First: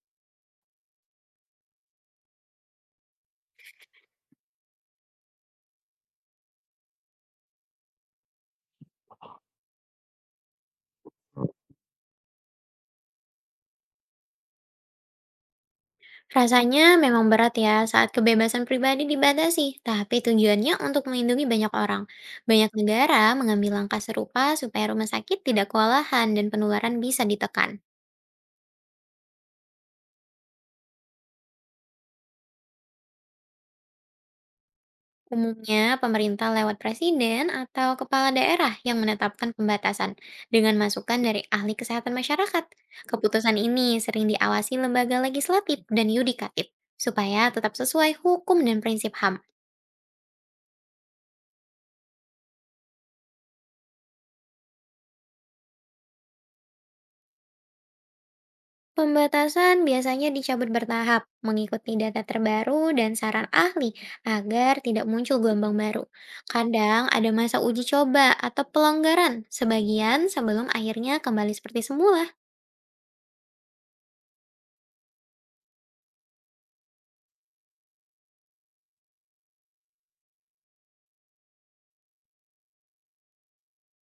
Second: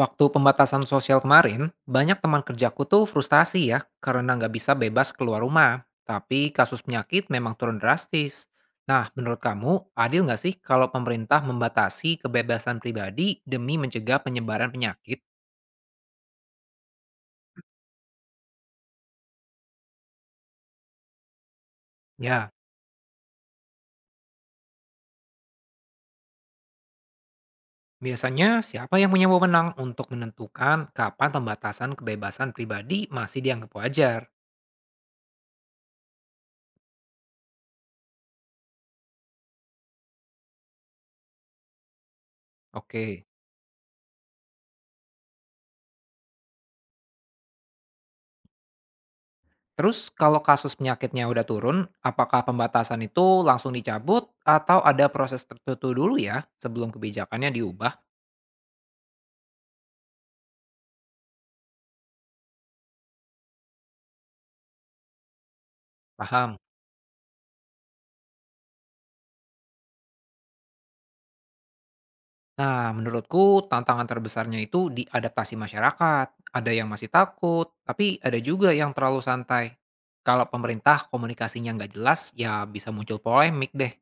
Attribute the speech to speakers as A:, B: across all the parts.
A: Waktu pembatasan sosial kemarin, banyak teman kerjaku tuh frustasi ya karena nggak bisa bebas keluar rumah. Tapi kasus penyakit memang turun drastis. Nah, menurut kamu adil nggak sih kalau pemerintah membatasi kebebasan pribadi demi mencegah penyebaran penyakit?
B: Rasanya memang berat ya saat kebebasan pribadi dibatasi, tapi tujuannya untuk melindungi banyak orang.
A: Ya,
B: Banyak negara mengambil langkah serupa supaya rumah sakit tidak kewalahan dan penularan bisa ditekan.
A: biasanya siapa yang punya wewenang untuk menentukan kapan pembatasan kebebasan pribadi masih dianggap wajar?
B: Umumnya, pemerintah lewat presiden atau kepala daerah yang menetapkan pembatasan dengan masukan dari ahli kesehatan masyarakat.
A: Oke.
B: Keputusan ini sering diawasi lembaga legislatif dan yudikatif supaya tetap sesuai hukum dan prinsip HAM.
A: Terus kalau kasus penyakitnya udah turun, apakah pembatasan itu langsung dicabut atau ada proses tertentu dulu ya sebelum kebijakannya diubah?
B: Pembatasan biasanya dicabut bertahap, mengikuti data terbaru dan saran ahli agar tidak muncul gelombang baru.
A: Paham.
B: Kadang ada masa uji coba atau pelonggaran sebagian sebelum akhirnya kembali seperti semula.
A: Nah, menurutku tantangan terbesarnya itu di adaptasi masyarakat. Ada yang masih takut, tapi ada juga yang terlalu santai. Kalau pemerintah komunikasinya nggak jelas, ya bisa muncul polemik deh.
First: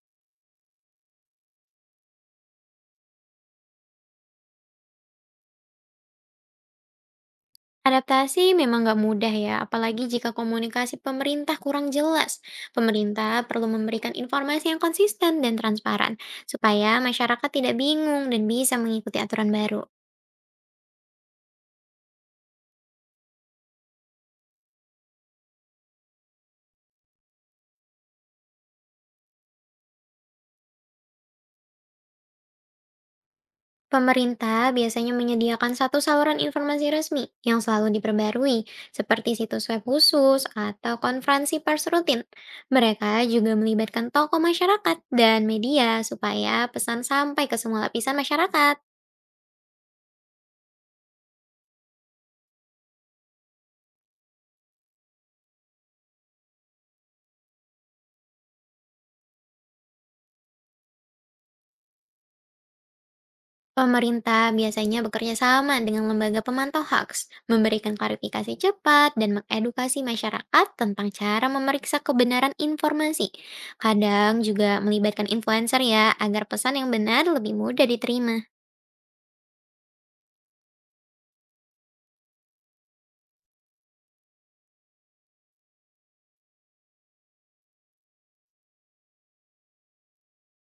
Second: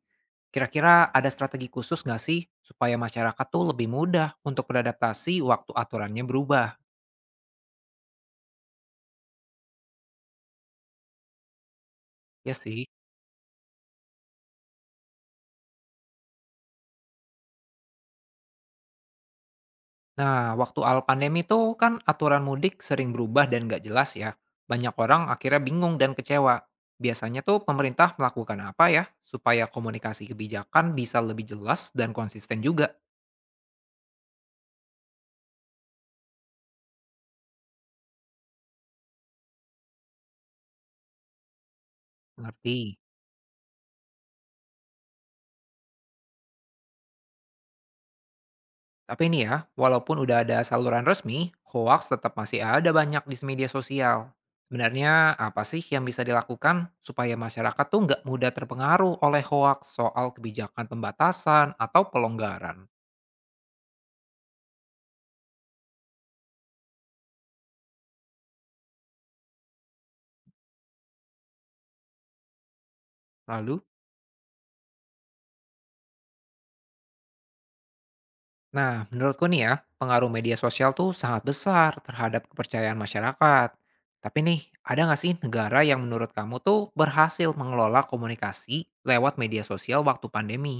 A: Kira-kira ada strategi khusus nggak sih supaya masyarakat tuh lebih mudah untuk beradaptasi waktu aturannya berubah?
B: Adaptasi memang nggak mudah ya, apalagi jika komunikasi pemerintah kurang jelas.
A: Ya sih.
B: Pemerintah perlu memberikan informasi yang konsisten dan transparan, supaya masyarakat tidak bingung dan bisa mengikuti aturan baru.
A: Nah, waktu awal pandemi itu kan aturan mudik sering berubah dan nggak jelas ya. Banyak orang akhirnya bingung dan kecewa. Biasanya tuh pemerintah melakukan apa ya supaya komunikasi kebijakan bisa lebih jelas dan konsisten juga.
B: Pemerintah biasanya menyediakan satu saluran informasi resmi yang selalu diperbarui, seperti situs web khusus atau konferensi pers rutin.
A: Ngerti.
B: Mereka juga melibatkan tokoh masyarakat dan media supaya pesan sampai ke semua lapisan masyarakat.
A: Tapi ini ya, walaupun udah ada saluran resmi, hoax tetap masih ada banyak di media sosial. Sebenarnya apa sih yang bisa dilakukan supaya masyarakat tuh nggak mudah terpengaruh oleh hoax soal kebijakan pembatasan atau pelonggaran?
B: Pemerintah biasanya bekerja sama dengan lembaga pemantau hoax, memberikan klarifikasi cepat dan mengedukasi masyarakat tentang cara memeriksa kebenaran informasi.
A: Lalu?
B: Kadang juga melibatkan influencer ya, agar pesan yang benar lebih mudah diterima.
A: Nah, menurutku nih ya, pengaruh media sosial tuh sangat besar terhadap kepercayaan masyarakat. Tapi nih, ada nggak sih negara yang menurut kamu tuh berhasil mengelola komunikasi lewat media sosial waktu pandemi?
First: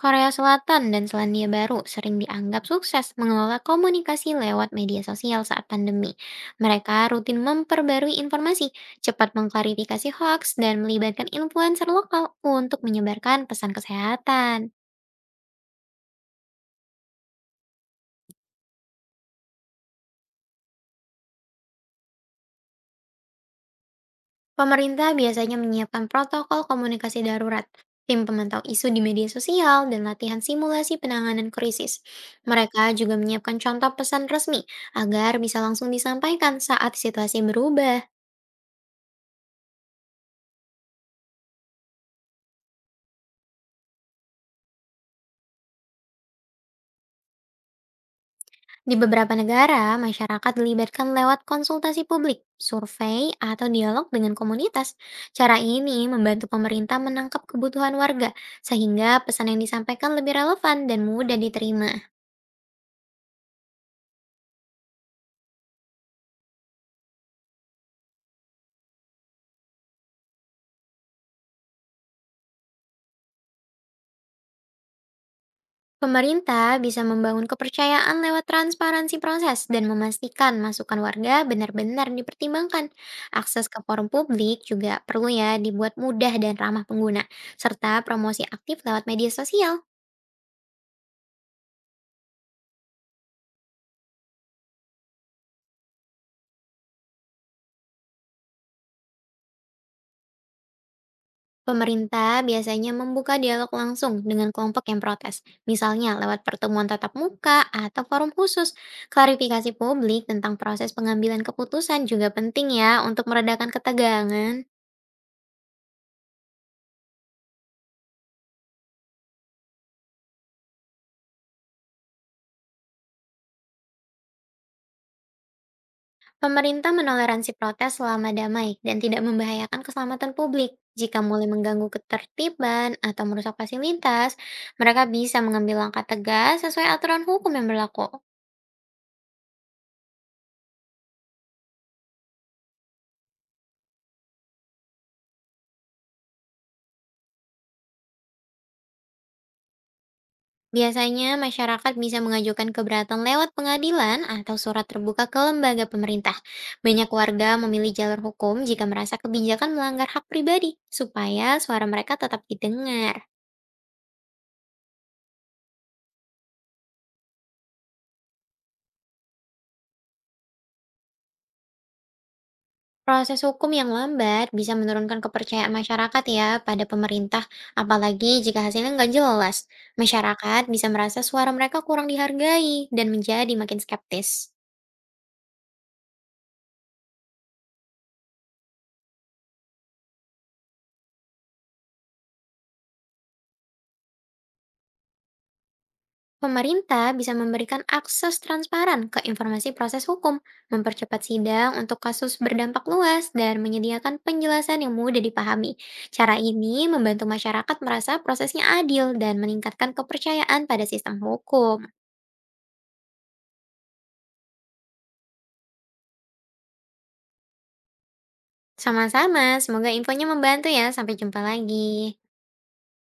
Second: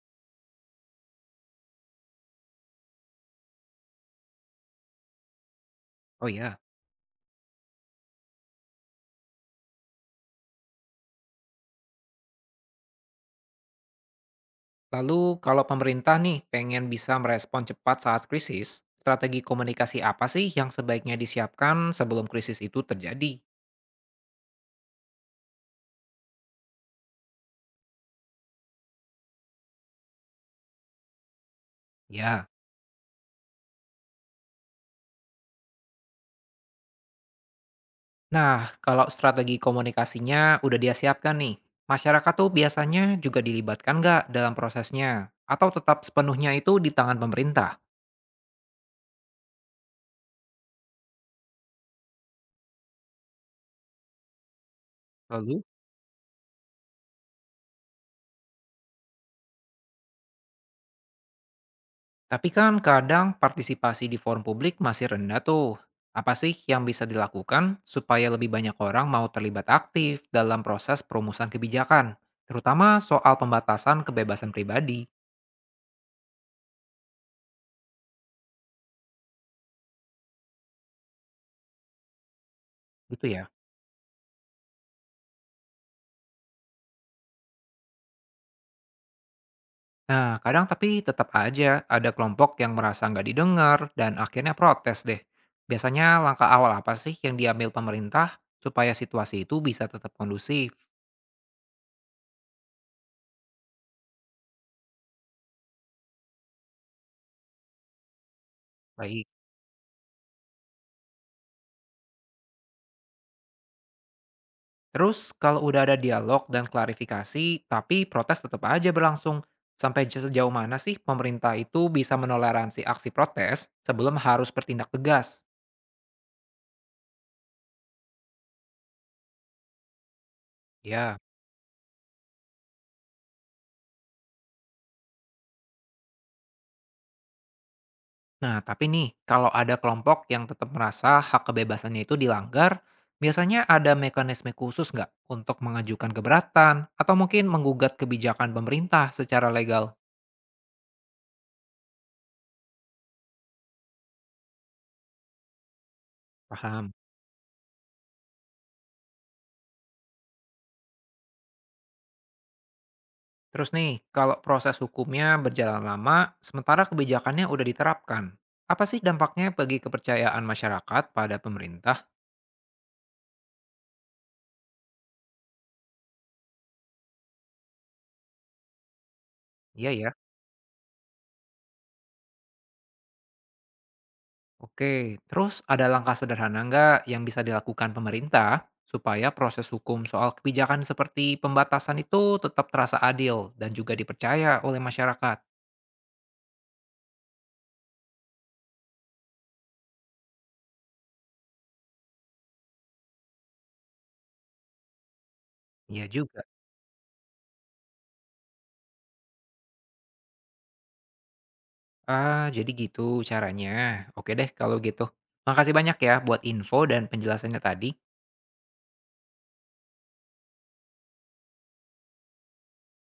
B: Korea Selatan dan Selandia Baru sering dianggap sukses mengelola komunikasi lewat media sosial saat pandemi.
A: Oh iya.
B: Mereka rutin memperbarui informasi, cepat mengklarifikasi hoax, dan melibatkan influencer lokal untuk menyebarkan pesan kesehatan.
A: Lalu kalau pemerintah nih pengen bisa merespon cepat saat krisis, strategi komunikasi apa sih yang sebaiknya disiapkan sebelum krisis itu terjadi?
B: Pemerintah biasanya menyiapkan protokol komunikasi darurat, tim pemantau isu di media sosial, dan latihan simulasi penanganan krisis.
A: Ya.
B: Mereka juga menyiapkan contoh pesan resmi agar bisa langsung disampaikan saat situasi berubah.
A: Nah, kalau strategi komunikasinya udah dia siapkan nih, masyarakat tuh biasanya juga dilibatkan nggak dalam prosesnya? Atau tetap sepenuhnya itu di tangan pemerintah?
B: Di beberapa negara, masyarakat dilibatkan lewat konsultasi publik, survei, atau dialog dengan komunitas. Cara
A: Lalu,
B: ini membantu pemerintah menangkap kebutuhan warga, sehingga pesan yang disampaikan lebih relevan dan mudah diterima.
A: tapi kan kadang partisipasi di forum publik masih rendah tuh. Apa sih yang bisa dilakukan supaya lebih banyak orang mau terlibat aktif dalam proses perumusan kebijakan? Terutama soal pembatasan kebebasan pribadi,
B: Pemerintah bisa membangun kepercayaan lewat transparansi proses dan memastikan masukan warga benar-benar dipertimbangkan.
A: gitu ya.
B: Akses ke forum publik juga perlu ya dibuat mudah dan ramah pengguna, serta promosi aktif lewat media sosial.
A: Nah, kadang tapi tetap aja ada kelompok yang merasa nggak didengar dan akhirnya protes deh. Biasanya langkah awal apa sih yang diambil pemerintah supaya situasi itu bisa tetap kondusif?
B: Pemerintah biasanya membuka dialog langsung dengan kelompok yang protes, misalnya lewat pertemuan tatap muka atau forum khusus.
A: Baik.
B: Klarifikasi publik tentang proses pengambilan keputusan juga penting ya untuk meredakan ketegangan.
A: Terus kalau udah ada dialog dan klarifikasi, tapi protes tetap aja berlangsung. Sampai sejauh mana sih pemerintah itu bisa menoleransi aksi protes sebelum harus bertindak tegas?
B: Pemerintah menoleransi protes selama damai dan tidak membahayakan keselamatan publik. Jika
A: Ya.
B: mulai mengganggu ketertiban atau merusak fasilitas, mereka bisa mengambil langkah tegas sesuai aturan hukum yang berlaku.
A: Nah, tapi nih, kalau ada kelompok yang tetap merasa hak kebebasannya itu dilanggar, biasanya ada mekanisme khusus nggak untuk mengajukan keberatan atau mungkin menggugat kebijakan pemerintah secara legal?
B: Biasanya masyarakat bisa mengajukan keberatan lewat pengadilan atau surat terbuka ke lembaga pemerintah.
A: Paham.
B: Banyak warga memilih jalur hukum jika merasa kebijakan melanggar hak pribadi, supaya suara mereka tetap didengar.
A: Terus nih, kalau proses hukumnya berjalan lama, sementara kebijakannya udah diterapkan, apa sih dampaknya bagi kepercayaan masyarakat pada pemerintah?
B: Proses hukum yang lambat bisa menurunkan kepercayaan masyarakat ya pada pemerintah, apalagi jika hasilnya nggak jelas.
A: Iya ya.
B: Masyarakat bisa merasa suara mereka kurang dihargai dan menjadi makin skeptis.
A: Oke, terus ada langkah sederhana nggak yang bisa dilakukan pemerintah supaya proses hukum soal kebijakan seperti pembatasan itu tetap terasa adil dan juga dipercaya oleh masyarakat?
B: Pemerintah bisa memberikan akses transparan ke informasi proses hukum, mempercepat sidang untuk kasus berdampak luas, dan menyediakan penjelasan yang mudah dipahami.
A: Iya
B: Cara
A: juga.
B: ini membantu masyarakat merasa prosesnya adil dan meningkatkan kepercayaan pada sistem hukum.
A: Ah, jadi gitu caranya. Oke deh kalau gitu. Makasih banyak ya buat info dan penjelasannya tadi.
B: Sama-sama, semoga infonya membantu ya. Sampai jumpa lagi.